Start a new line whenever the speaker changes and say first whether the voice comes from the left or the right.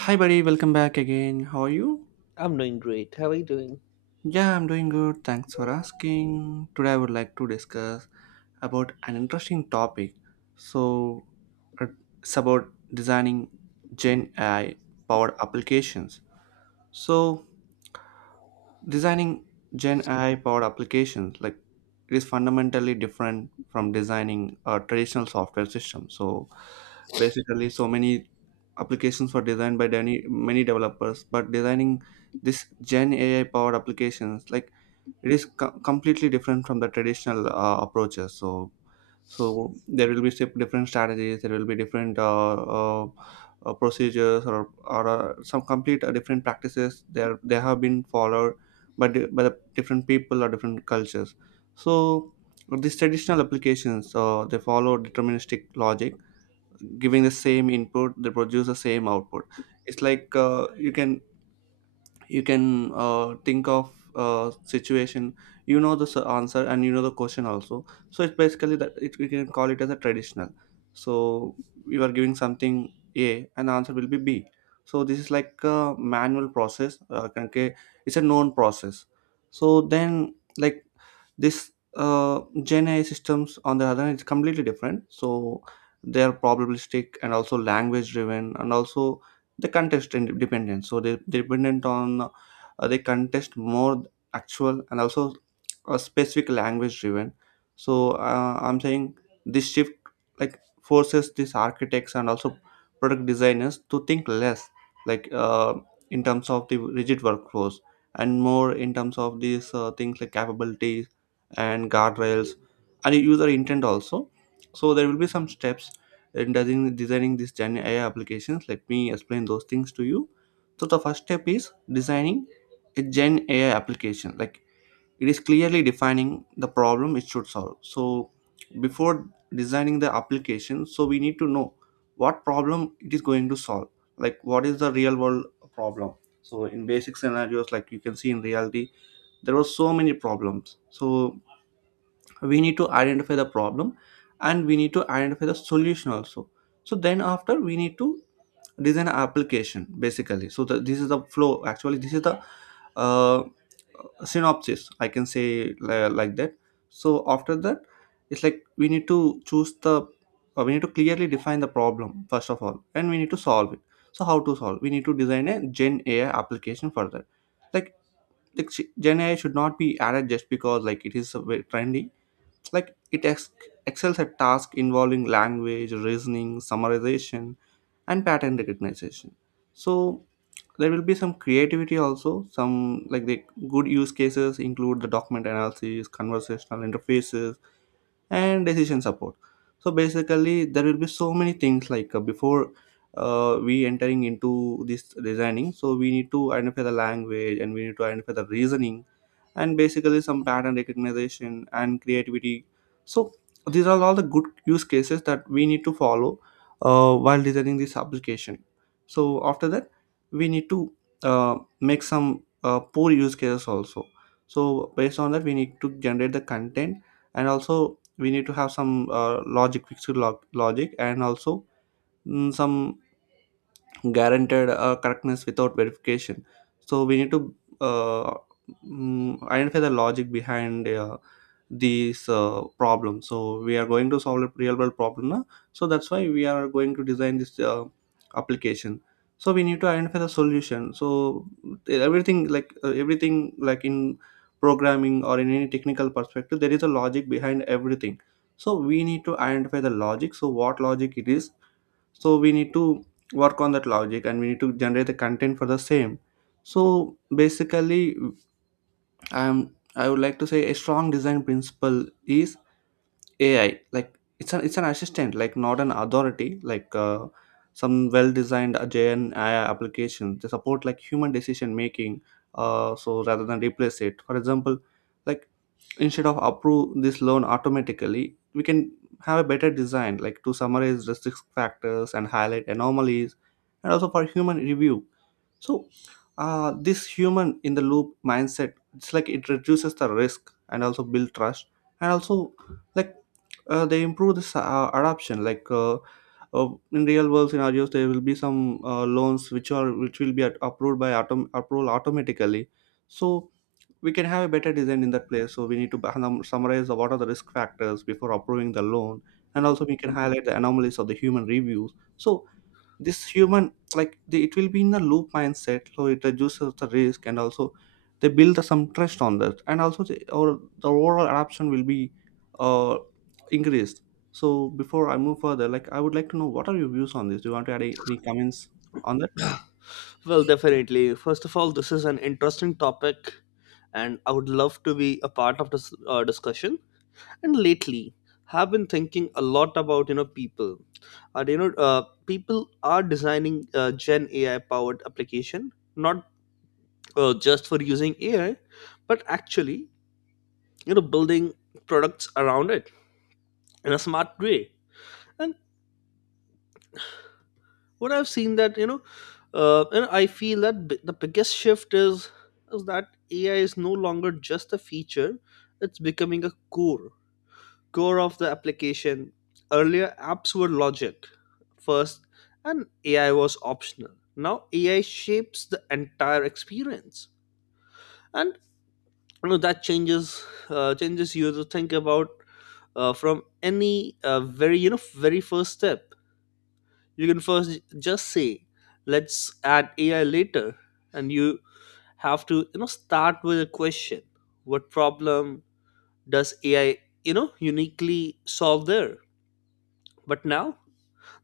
right: Hi, buddy, welcome back again. How are you?
left: I'm doing great. How are you doing?
right: Yeah, I'm doing good. Thanks for asking. Today, I would like to discuss about an interesting topic. So, uh, it's about designing Gen AI powered applications. So, designing gen ai powered applications like it is fundamentally different from designing a traditional software system. So basically so many applications were designed by many, many developers, but designing this gen ai powered applications like it is completely different from the traditional approaches. So so there will be different strategies, there will be different uh, procedures or some complete different practices there they have been followed by the different people or different cultures. So these traditional applications they follow deterministic logic, giving the same input they produce the same output. It's like you can you can think of situation. You know the answer and you know the question also. So it's basically that it, we can call it as a traditional. So you are giving something a and the answer will be b. So this is like a manual process, okay, it's a known process. So then like this gen ai systems on the other hand is completely different. So they are probabilistic and also language driven, and also they contest and dependent. So they dependent on they contest more actual and also a specific language driven. So I'm saying this shift like forces these architects and also product designers to think less like in terms of the rigid workflows, and more in terms of these things like capabilities and guardrails and user intent also. So there will be some steps in designing this Gen AI applications. Let me explain those things to you. So the first step is designing a Gen AI application. Like it is clearly defining the problem it should solve. So before designing the application, so we need to know what problem it is going to solve. Like what is the real world problem? So in basic scenarios, like you can see in reality, there were so many problems. So we need to identify the problem, and we need to identify the solution also. So then after we need to design an application basically. So the, this is the flow, actually this is the uh, synopsis I can say like that. So after that it's like we need to choose the we need to clearly define the problem first of all, and we need to solve it. So how to solve, we need to design a gen ai application for that, like, like gen ai should not be added just because like it is a bit trendy, like it excels at tasks involving language reasoning, summarization and pattern recognition. So there will be some creativity also. Some like the good use cases include the document analysis, conversational interfaces and decision support. So basically there will be so many things like before we entering into this designing. So we need to identify the language, and we need to identify the reasoning, and basically some pattern recognition and creativity. So these are all the good use cases that we need to follow while designing this application. So after that we need to make some poor use cases also. So based on that we need to generate the content, and also we need to have some logic, fixed logic, and also some guaranteed correctness without verification. So we need to uh, identify the logic behind these problems. So we are going to solve a real world problem now. So that's why we are going to design this application. So we need to identify the solution. So everything like in programming or in any technical perspective there is a logic behind everything. So we need to identify the logic. So what logic it is. So we need to work on that logic, and we need to generate the content for the same. So basically I would like to say a strong design principle is ai, like it's an assistant, like not an authority, like some well designed jn ai applications, they support like human decision making. So rather than replace it. For example, like instead of approve this loan automatically, we can have a better design like to summarize the risk factors and highlight anomalies and also for human review. So this human in the loop mindset, it's like it reduces the risk and also build trust, and also like they improve this adoption. Like in real world scenarios there will be some loans which are which will be approved by approval automatically. So we can have a better design in that place. So we need to summarize the, what are the risk factors before approving the loan, and also we can highlight the anomalies of the human reviews. So this human like the, it will be in the loop mindset, so it reduces the risk and also they build the, some trust on that, and also the, or the overall adoption will be uh, increased. So before I move further, like I would like to know what are your views on this? Do you want to add any comments on that?
left: Well, definitely. First of all, this is an interesting topic, and I would love to be a part of this discussion. And lately, have been thinking a lot about people. People are designing Gen AI powered application, not just for using AI, but actually building products around it in a smart way. And what I've seen that, and I feel that the biggest shift is that AI is no longer just a feature; it's becoming a core of the application. Earlier, apps were logic first, and AI was optional. Now, AI shapes the entire experience, and you know that changes, changes you to think about, from any, very, very first step. You can first just say, let's add AI later. And you have to, start with a question: what problem does AI, uniquely solve there? But now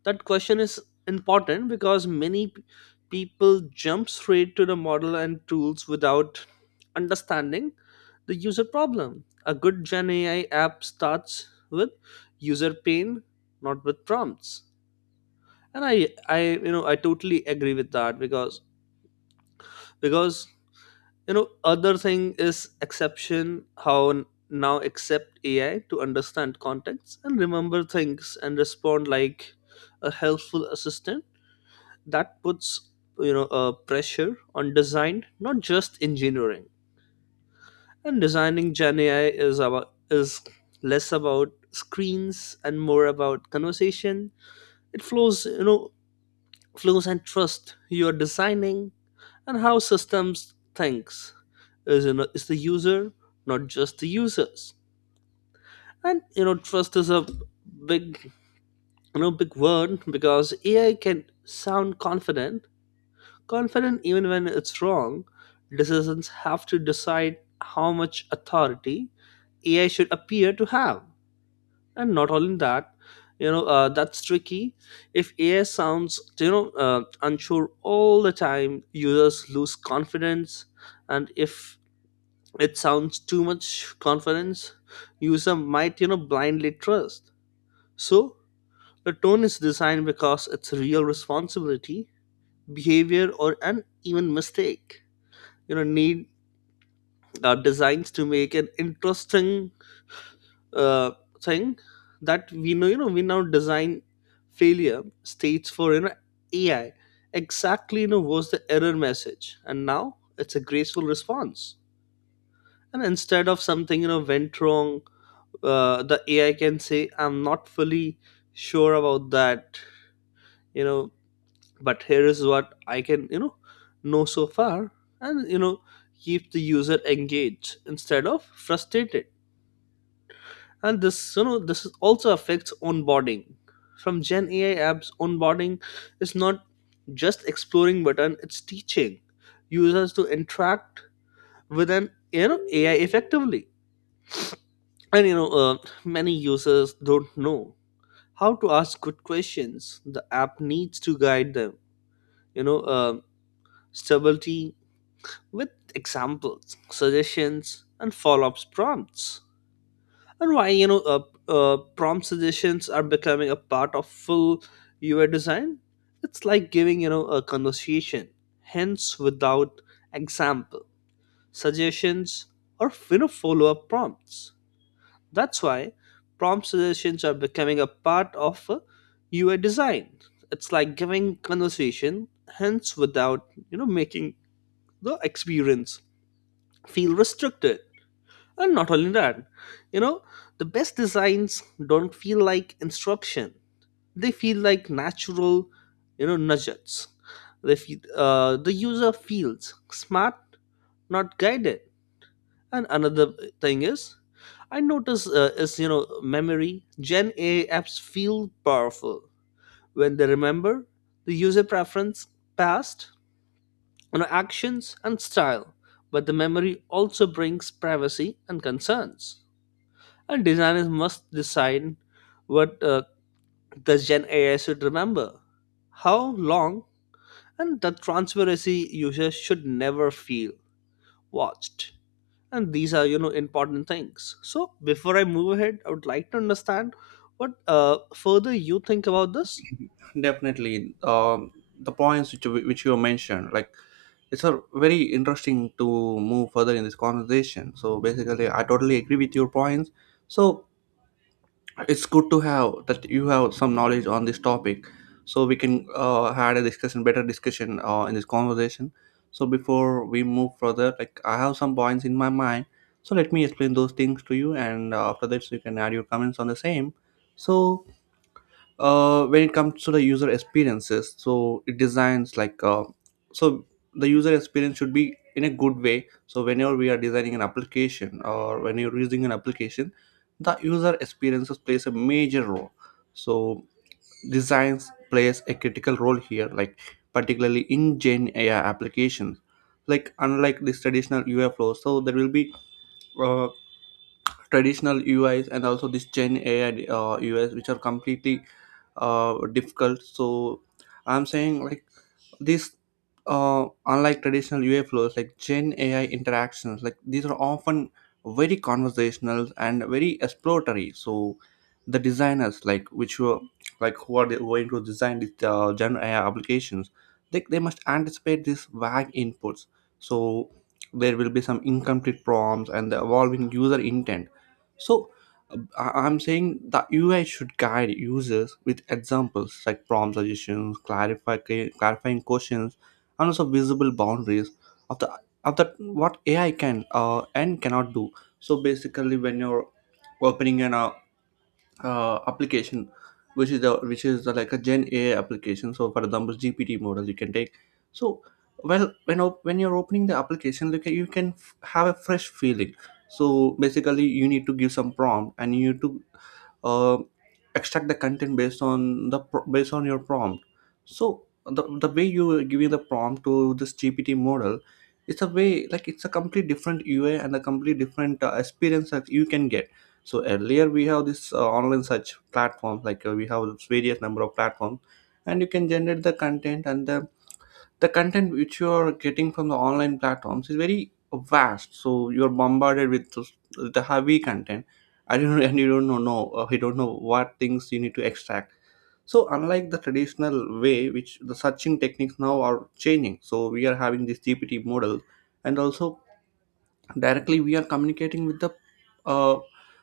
left: that question is important, because many people jump straight to the model and tools without understanding the user problem. A good Gen AI app starts with user pain, not with prompts. And I you know I totally agree with that, because because other thing is exception. How now accept AI to understand context and remember things and respond like a helpful assistant. That puts, a pressure on design, not just engineering. And designing Gen AI is about is less about screens and more about conversation. It flows, you know, clues and trust you are designing, and how systems thinks is, is the user, not just the users. And you know trust is a big, big word, because AI can sound confident even when it's wrong. Decisions have to decide how much authority AI should appear to have. And not only that, that's tricky. If AI sounds, you know uh, unsure all the time, users lose confidence. And if it sounds too much confidence, user might, blindly trust. So the tone is designed, because it's real responsibility. Behavior or an even mistake, need, designs to make an interesting, uh, thing. That we know, we now design failure states for, AI exactly. You know, was the error message and now it's a graceful response. And instead of something, went wrong, the AI can say, I'm not fully sure about that, you know, but here is what I can, know so far. And you know, keep the user engaged instead of frustrated. And this, this is also affects onboarding. From Gen AI apps, onboarding is not just exploring button. It's teaching users to interact with an, AI effectively. And many users don't know how to ask good questions. The app needs to guide them, you know uh, stability with examples, suggestions, and follow-up prompts. And why, prompt suggestions are becoming a part of full UI design. It's like giving, a conversation hence without example, suggestions, or, follow-up prompts. That's why prompt suggestions are becoming a part of, UI design. It's like giving conversation hence without, making the experience feel restricted. And not only that, you know, the best designs don't feel like instruction. They feel like natural, nudges. They feel, the user feels smart, not guided. And another thing is, I notice, is, you know, memory. Gen A apps feel powerful when they remember the user preference, past, actions, and style. But the memory also brings privacy and concerns. And designers must decide what, the Gen AI should remember, how long, and the transparency. Users should never feel watched. And these are, important things. So before I move ahead, I would like to understand what, further you think about this.
right: Definitely. The points which which you mentioned, like it's a very interesting to move further in this conversation. So basically, I totally agree with your points. So it's good to have that you have some knowledge on this topic, so we can had a discussion, better discussion in this conversation. So before we move further, like I have some points in my mind. So let me explain those things to you, and after that, so you can add your comments on the same. So when it comes to the user experiences, so it designs like so the user experience should be in a good way. So whenever we are designing an application or when you're using an application, the user experiences plays a major role. So designs plays a critical role here, like particularly in gen ai applications, like unlike this traditional ui flow. So there will be uh, traditional uis and also this gen ai uis which are completely difficult. So I'm saying like these, unlike traditional UA flows, like Gen AI interactions, like these are often very conversational and very exploratory. So the designers, like which were like who are they going to design these Gen AI applications, like they must anticipate these vague inputs. So there will be some incomplete prompts and the evolving user intent. So I'm saying the UI should guide users with examples like prompt suggestions, clarifying questions, and also visible boundaries of the of the what AI can and cannot do. So basically, when you're opening an application which is the, like a gen ai application. So for example gpt model you can take. So well when when you're opening the application, look at, you can have a fresh feeling. So basically you need to give some prompt, and you need to uh, extract the content based on the based on your prompt. So the way you are giving the prompt to this gpt model, it's a way like it's a complete different ui and a complete different experience that you can get. So earlier we have this online search platform, like we have various number of platforms, and you can generate the content and the content which you are getting from the online platforms is very vast. So you're bombarded with those- the heavy content. I don't and you don't know you don't know what things you need to extract. So unlike the traditional way which the searching techniques now are changing, so we are having this gpt model, and also directly we are communicating with the uh,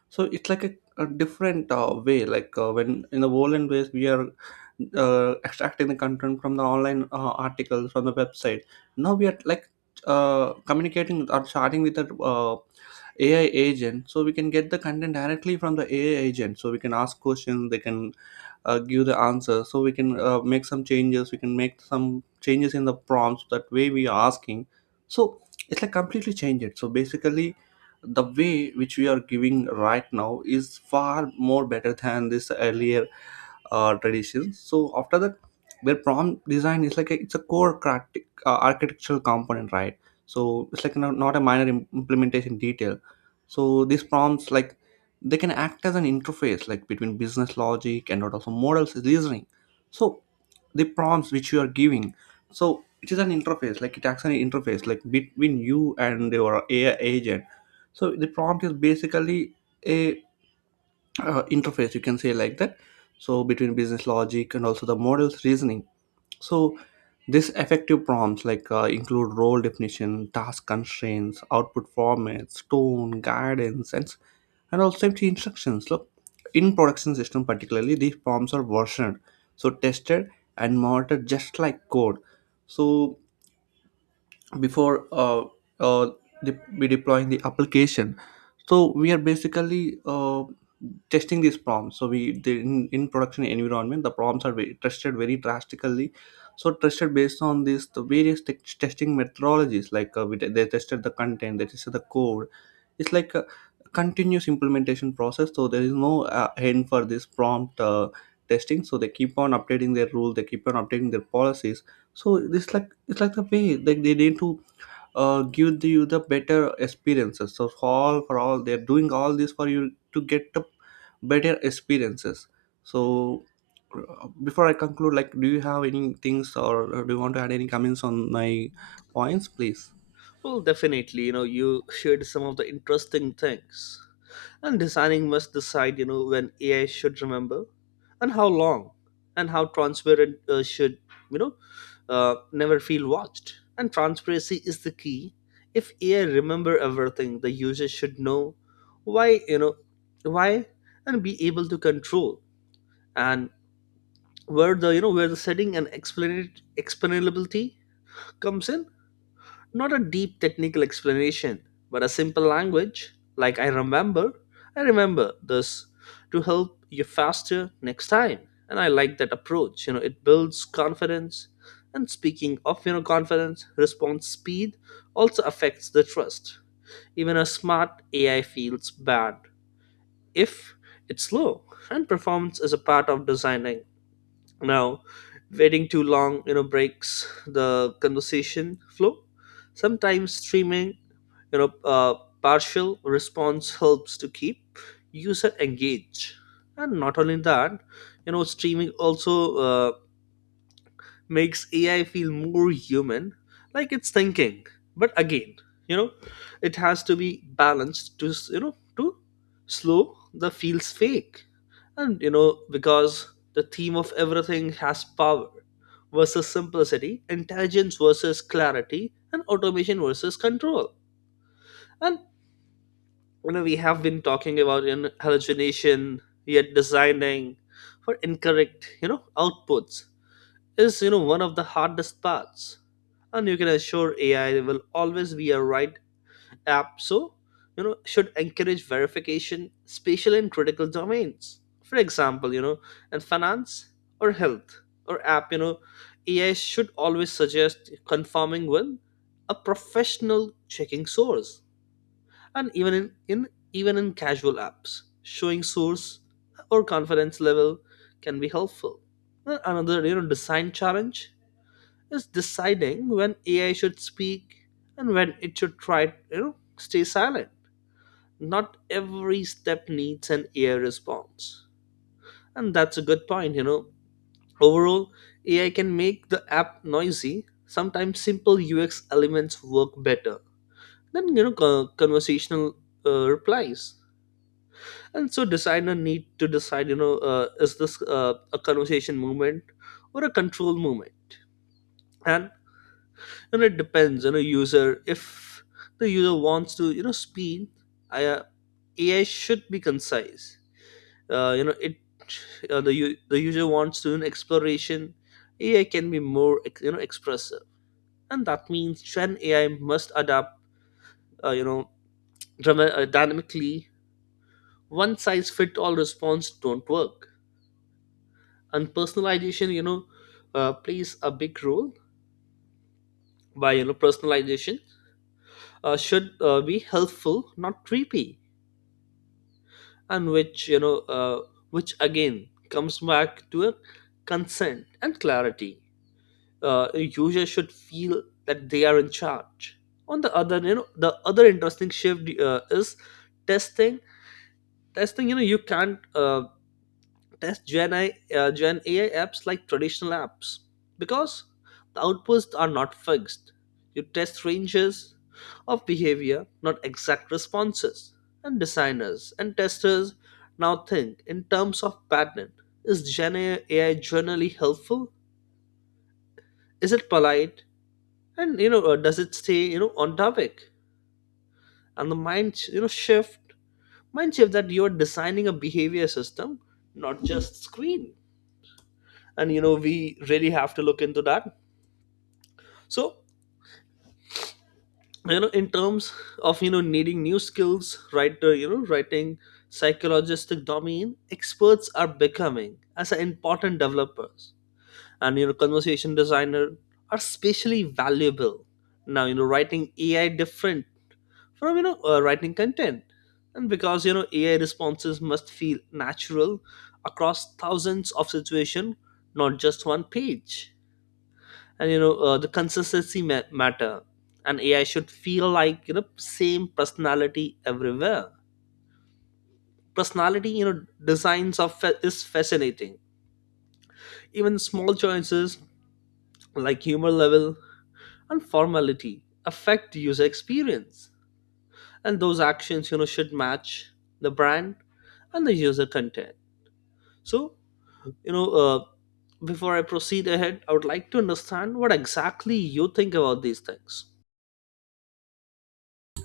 right: so it's like a different way. Like when in the violent ways we are extracting the content from the online articles from the website, now we are like communicating or chatting with the ai agent. So we can get the content directly from the ai agent. So we can ask questions, they can give the answer. So we can make some changes, we can make some changes in the prompts that way we are asking. So it's like completely change it. So basically the way which we are giving right now is far more better than this earlier traditions. So after that, their prompt design is like a, it's a core cratic, architectural component, right? So it's like not a minor implementation detail. So these prompts like they can act as an interface like between business logic and also models reasoning. So the prompts which you are giving, so it is an interface like it acts as an interface like between you and your AI agent. So the prompt is basically a interface you can say like that, so between business logic and also the models reasoning. So this effective prompts like include role definition, task constraints, output formats, tone guidance, and also safety instructions. Look, in production system particularly, these prompts are versioned, so tested and monitored just like code. So before uh, we deploying the application, so we are basically testing these prompts. So in production environment the prompts are very, tested very drastically. So tested based on this the various testing methodologies like they tested the content, they tested the code. It's like a continuous implementation process, so there is no end for this prompt testing. So they keep on updating their rule, they keep on updating their policies. So it's like, it's like the way like they need to give you the better experiences, so for all, for all they're doing all this for you to get the better experiences. So before I conclude, like, do you have any things or do you want to add any comments on my points, please?
left: Well, definitely, you know, you shared some of the interesting things. And designing must decide, you know, when AI should remember and how long and how transparent, should, you know, never feel watched. And transparency is the key. If AI remember everything, the user should know why, why, and be able to control, and where the, where the setting, and explain explainability comes in. Not a deep technical explanation, but a simple language like, I remember this to help you faster next time. And I like that approach. You know, it builds confidence. And speaking of, you know, confidence, response speed also affects the trust. Even a smart AI feels bad if it's slow, and performance is a part of designing. Now, waiting too long, you know, breaks the conversation flow. Sometimes streaming, you know uh, partial response helps to keep user engaged. And not only that, you know, streaming also, uh, makes AI feel more human, like it's thinking. But again, you know, it has to be balanced, to, to slow, the feels fake. And you know, because the theme of everything has power versus simplicity, intelligence versus clarity, and automation versus control. And you know, we have been talking about in hallucination, yet designing for incorrect, you know, outputs is, you know, one of the hardest parts. And you can assure AI will always be a right app. So, you know, should encourage verification, especially in critical domains. For example, you know, in finance or health or app, you know, AI should always suggest confirming with a professional checking source. And even in even in casual apps, showing source or confidence level can be helpful. And another, you know, design challenge is deciding when AI should speak and when it should try, stay silent. Not every step needs an AI response. And that's a good point, you know. Overall, AI can make the app noisy. Sometimes simple UX elements work better than, conversational, replies. And so designer need to decide, is this, a conversation movement or a control movement? And you know it depends, you know, user. If the user wants to, speed, I, uh, AI should be concise, uh, you know it the user wants to an exploration, AI can be more expressive. And that means Gen AI must adapt, uh, you know dynamically. One size fit all response don't work. And personalization, you know, plays a big role. Why, you know, personalization, should, be helpful, not creepy. And which, which again comes back to a consent and clarity. Uh, a user should feel that they are in charge. On the other, the other interesting shift, is testing. Testing, you know, you can't, test Gen AI apps like traditional apps, because the outputs are not fixed. You test ranges of behavior, not exact responses. And designers and testers now think in terms of pattern. Is Gen AI generally helpful? Is it polite? And does it stay, you know, on topic? And the you know shift, mind shift, that you're designing a behavior system, not just screen. And you know we really have to look into that. So, you know, in terms of, you know, needing new skills, writer, you know, writing psychologistic domain experts are becoming as an important developers. And you know conversation designer are especially valuable now. You know writing AI different from, writing content. And because you know AI responses must feel natural across thousands of situations, not just one page. And the consistency matter. And AI should feel like, you know, same personality everywhere. Personality, you know, designs of is fascinating. Even small choices like humor level and formality affect the user experience. And those actions, you know, should match the brand and the user content. So, you know uh, before I proceed ahead, I would like to understand what exactly you think about these things.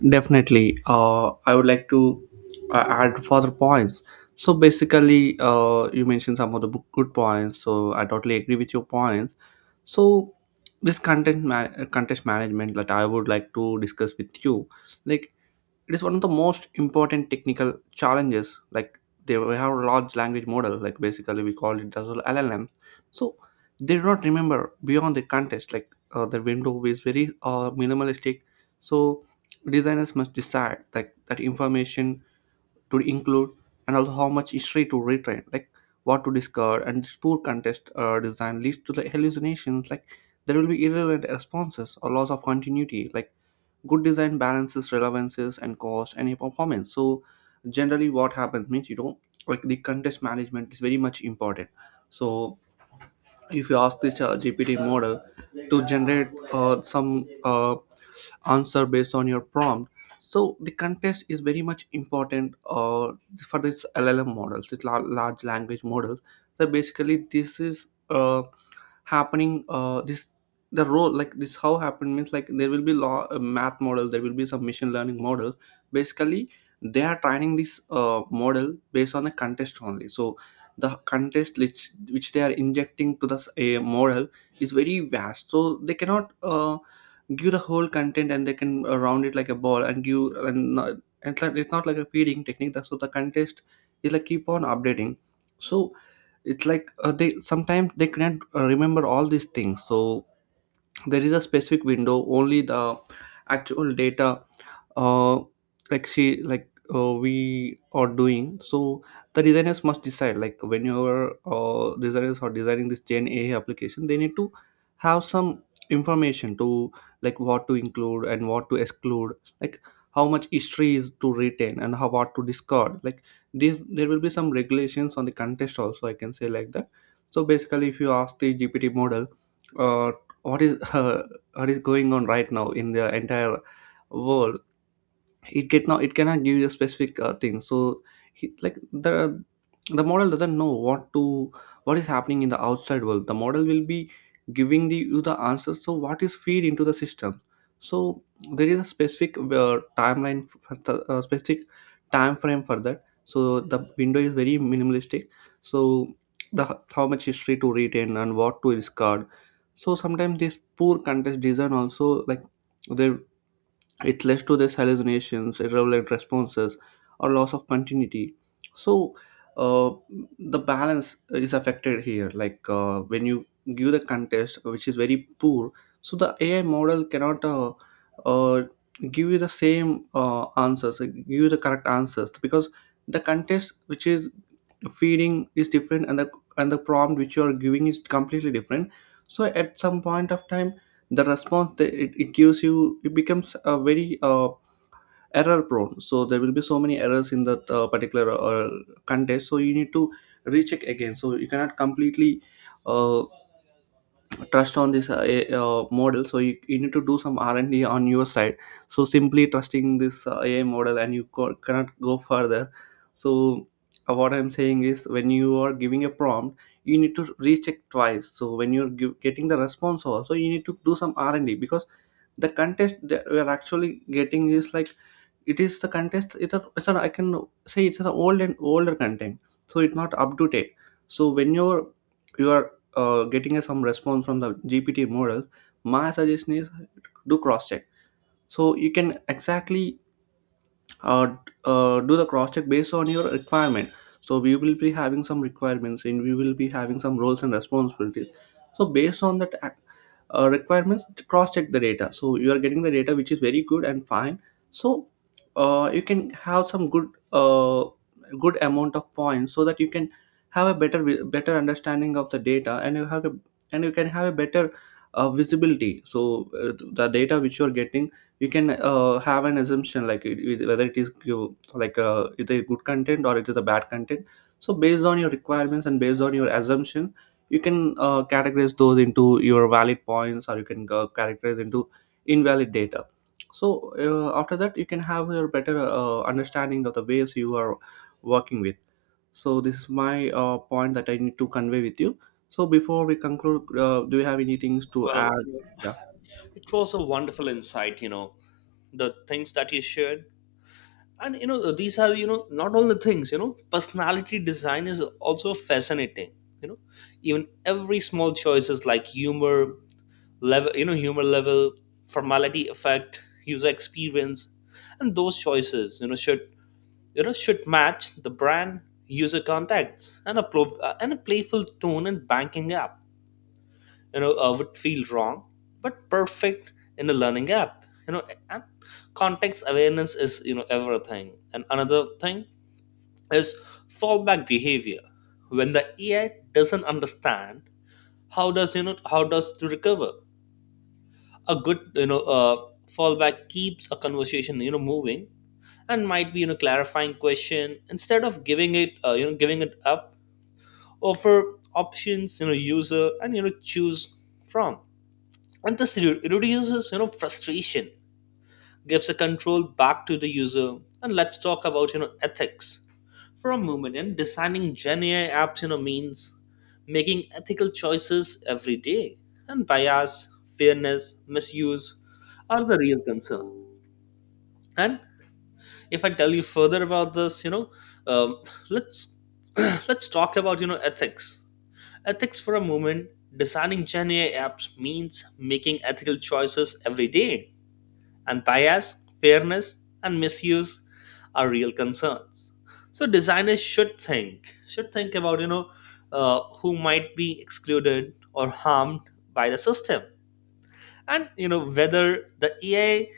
right: Definitely. I would like to add further points. So basically, you mentioned some of the good points. So I totally agree with your points. So this contest management that I would like to discuss with you, like, it is one of the most important technical challenges. Like, they, we have large language model, like basically we call it as well llm. So they do not remember beyond the context. Like, the window is very minimalistic. So designers must decide like that information to include, and also how much history to retain, like what to discard. And this poor context design leads to the hallucinations. Like, there will be irrelevant responses or loss of continuity. Like, good design balances relevances and cost and performance. So generally what happens means, you know, like the contest management is very much important. So if you ask this gpt model to generate some answer based on your prompt, so the contest is very much important for this llm models, this large language models. So basically this is happening. Uh this the role like this, how happened means, like there will be law, a math model, there will be some machine learning model. Basically they are training this model based on the contest only. So the contest which they are injecting to this a model is very vast, so they cannot give the whole content, and they can round it like a ball and give, and it's like, it's not like a feeding technique. That's so the contest is like keep on updating. So it's like, they sometimes they cannot remember all these things. So there is a specific window only, the actual data, uh, like we are doing. So the designers must decide like, whenever designers are designing this gen ai application, they need to have some information to, like, what to include and what to exclude, like how much history is to retain and how, what to discard. Like this, there will be some regulations on the contest also, I can say like that. So basically if you ask the gpt model, uh, what is what is going on right now in the entire world, it get now, it cannot give you a specific thing. So like the model doesn't know what to, what is happening in the outside world. The model will be giving the you the answers so what is feed into the system. So there is a specific timeline, specific time frame for that. So the window is very minimalistic. So the, how much history to retain and what to discard. So sometimes this poor contest design also, like, they, it leads to these hallucinations, irrelevant responses, or loss of continuity. So uh, the balance is affected here. Like when you give the contest, which is very poor, so the AI model cannot uh, give you the same answers, like, give you the correct answers, because the contest which is feeding is different, and the, and the prompt which you are giving is completely different. So at some point of time the response that it gives you, it becomes a very error prone. So there will be so many errors in that particular contest. So you need to recheck again. So you cannot completely uh, trust on this model. So you need to do some r&d on your side. So simply trusting this ai model and you cannot go further. So what I'm saying is, when you are giving a prompt, you need to recheck twice. So when you're getting the response also, you need to do some r&d, because the contest that we are actually getting is like, it is the contest, it's a, I can say it's an old and older content. So it's not up to date. So when you're you are getting a, some response from the gpt model, my suggestion is, do cross check. So you can exactly uh, d- do the cross check based on your requirement. So we will be having some requirements, and we will be having some roles and responsibilities. So based on that requirements, cross check the data, so you are getting the data which is very good and fine. So you can have some good amount of points, so that you can have a better understanding of the data, and you have a, and you can have a better visibility. So the data which you are getting, you can have an assumption like, whether it is you, like it is good content or it is a bad content. So based on your requirements and based on your assumption, you can categorize those into your valid points, or you can categorize into invalid data. So after that you can have your better understanding of the ways you are working with. So this is my point that I need to convey with you. So before we conclude, do you have any things to
left: Well,
right: add?
left: you know,
right: Yeah.
left: it was a wonderful insight, you know, the things that you shared. And you know these are, you know, not all the things. You know personality design is also fascinating, you know. Even every small choices like humor level, formality effect user experience. And those choices, should, you know, should match the brand, user contacts. And and a playful tone in banking app, would feel wrong, but perfect in a learning app, you know. And context awareness is, you know, everything. And another thing is fallback behavior. When the AI doesn't understand, how does, you know, how does to recover? A good, fallback keeps a conversation, you know, moving, and might be, clarifying question, instead of giving it up. Offer options, user, and choose from. And this reduces frustration, gives the control back to the user. And let's talk about ethics for a moment. And designing gen AI apps means making ethical choices every day, and bias, fairness, misuse are the real concern. And if I tell you further about this, um, let's let's talk about ethics for a moment. Designing gen ai apps means making ethical choices every day, and bias, fairness, and misuse are real concerns. So designers should think about who might be excluded or harmed by the system, and whether the AI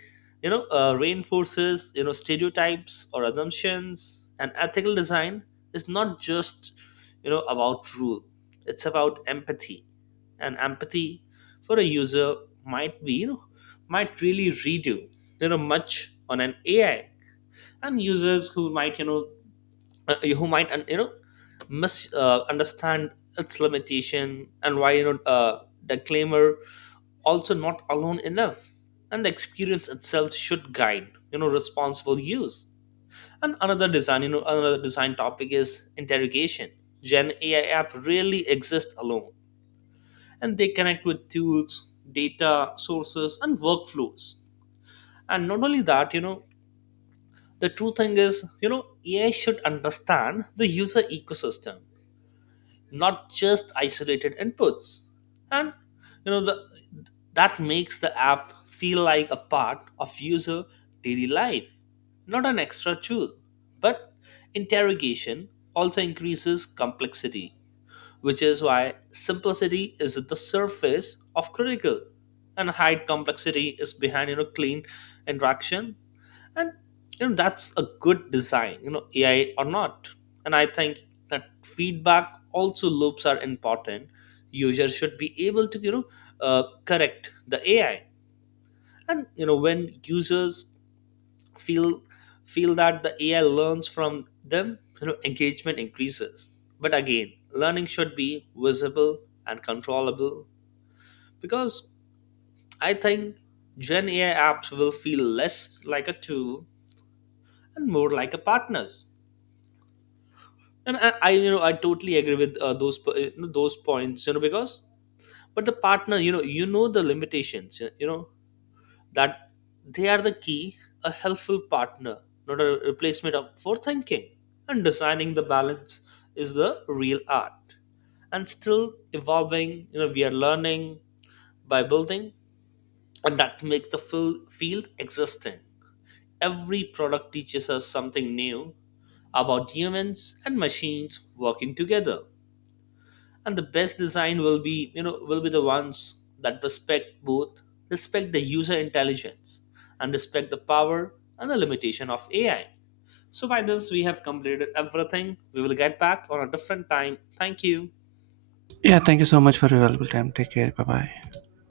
left: reinforces stereotypes or assumptions. And ethical design is not just about rule, it's about empathy. And empathy for a user might be, you know might really redo much on an AI. And users who might mis understand its limitation, and why, the claimer also not alone enough, and the experience itself should guide responsible use. And another design you know another design topic is interrogation. gen AI app rarely exist alone, and they connect with tools, data sources, and workflows. And not only that, the true thing is, AI should understand the user ecosystem, not just isolated inputs. And the that makes the app feel like a part of user daily life, not an extra tool. But interrogation also increases complexity, which is why simplicity is at the surface of critical. And hide complexity is behind clean interaction. And that's a good design, AI or not. And I think that feedback also loops are important. Users should be able to, correct the AI. And when users feel feel that the AI learns from them, engagement increases. But again, learning should be visible and controllable, because I think gen AI apps will feel less like a tool and more like a partners. And I you know I totally agree with those points, because but the partner, the limitations, that they are the key, a helpful partner, not a replacement for thinking. And designing the balance is the real art. And still evolving, we are learning by building, and that make the field existing. Every product teaches us something new about humans and machines working together. And the best design will be, the ones that respect both, respect the user intelligence, and respect the power and the limitation of AI. So by this, we have completed everything. We will get back on a different time. Thank you.
right: Yeah, thank you so much for your valuable time. Take care. Bye bye.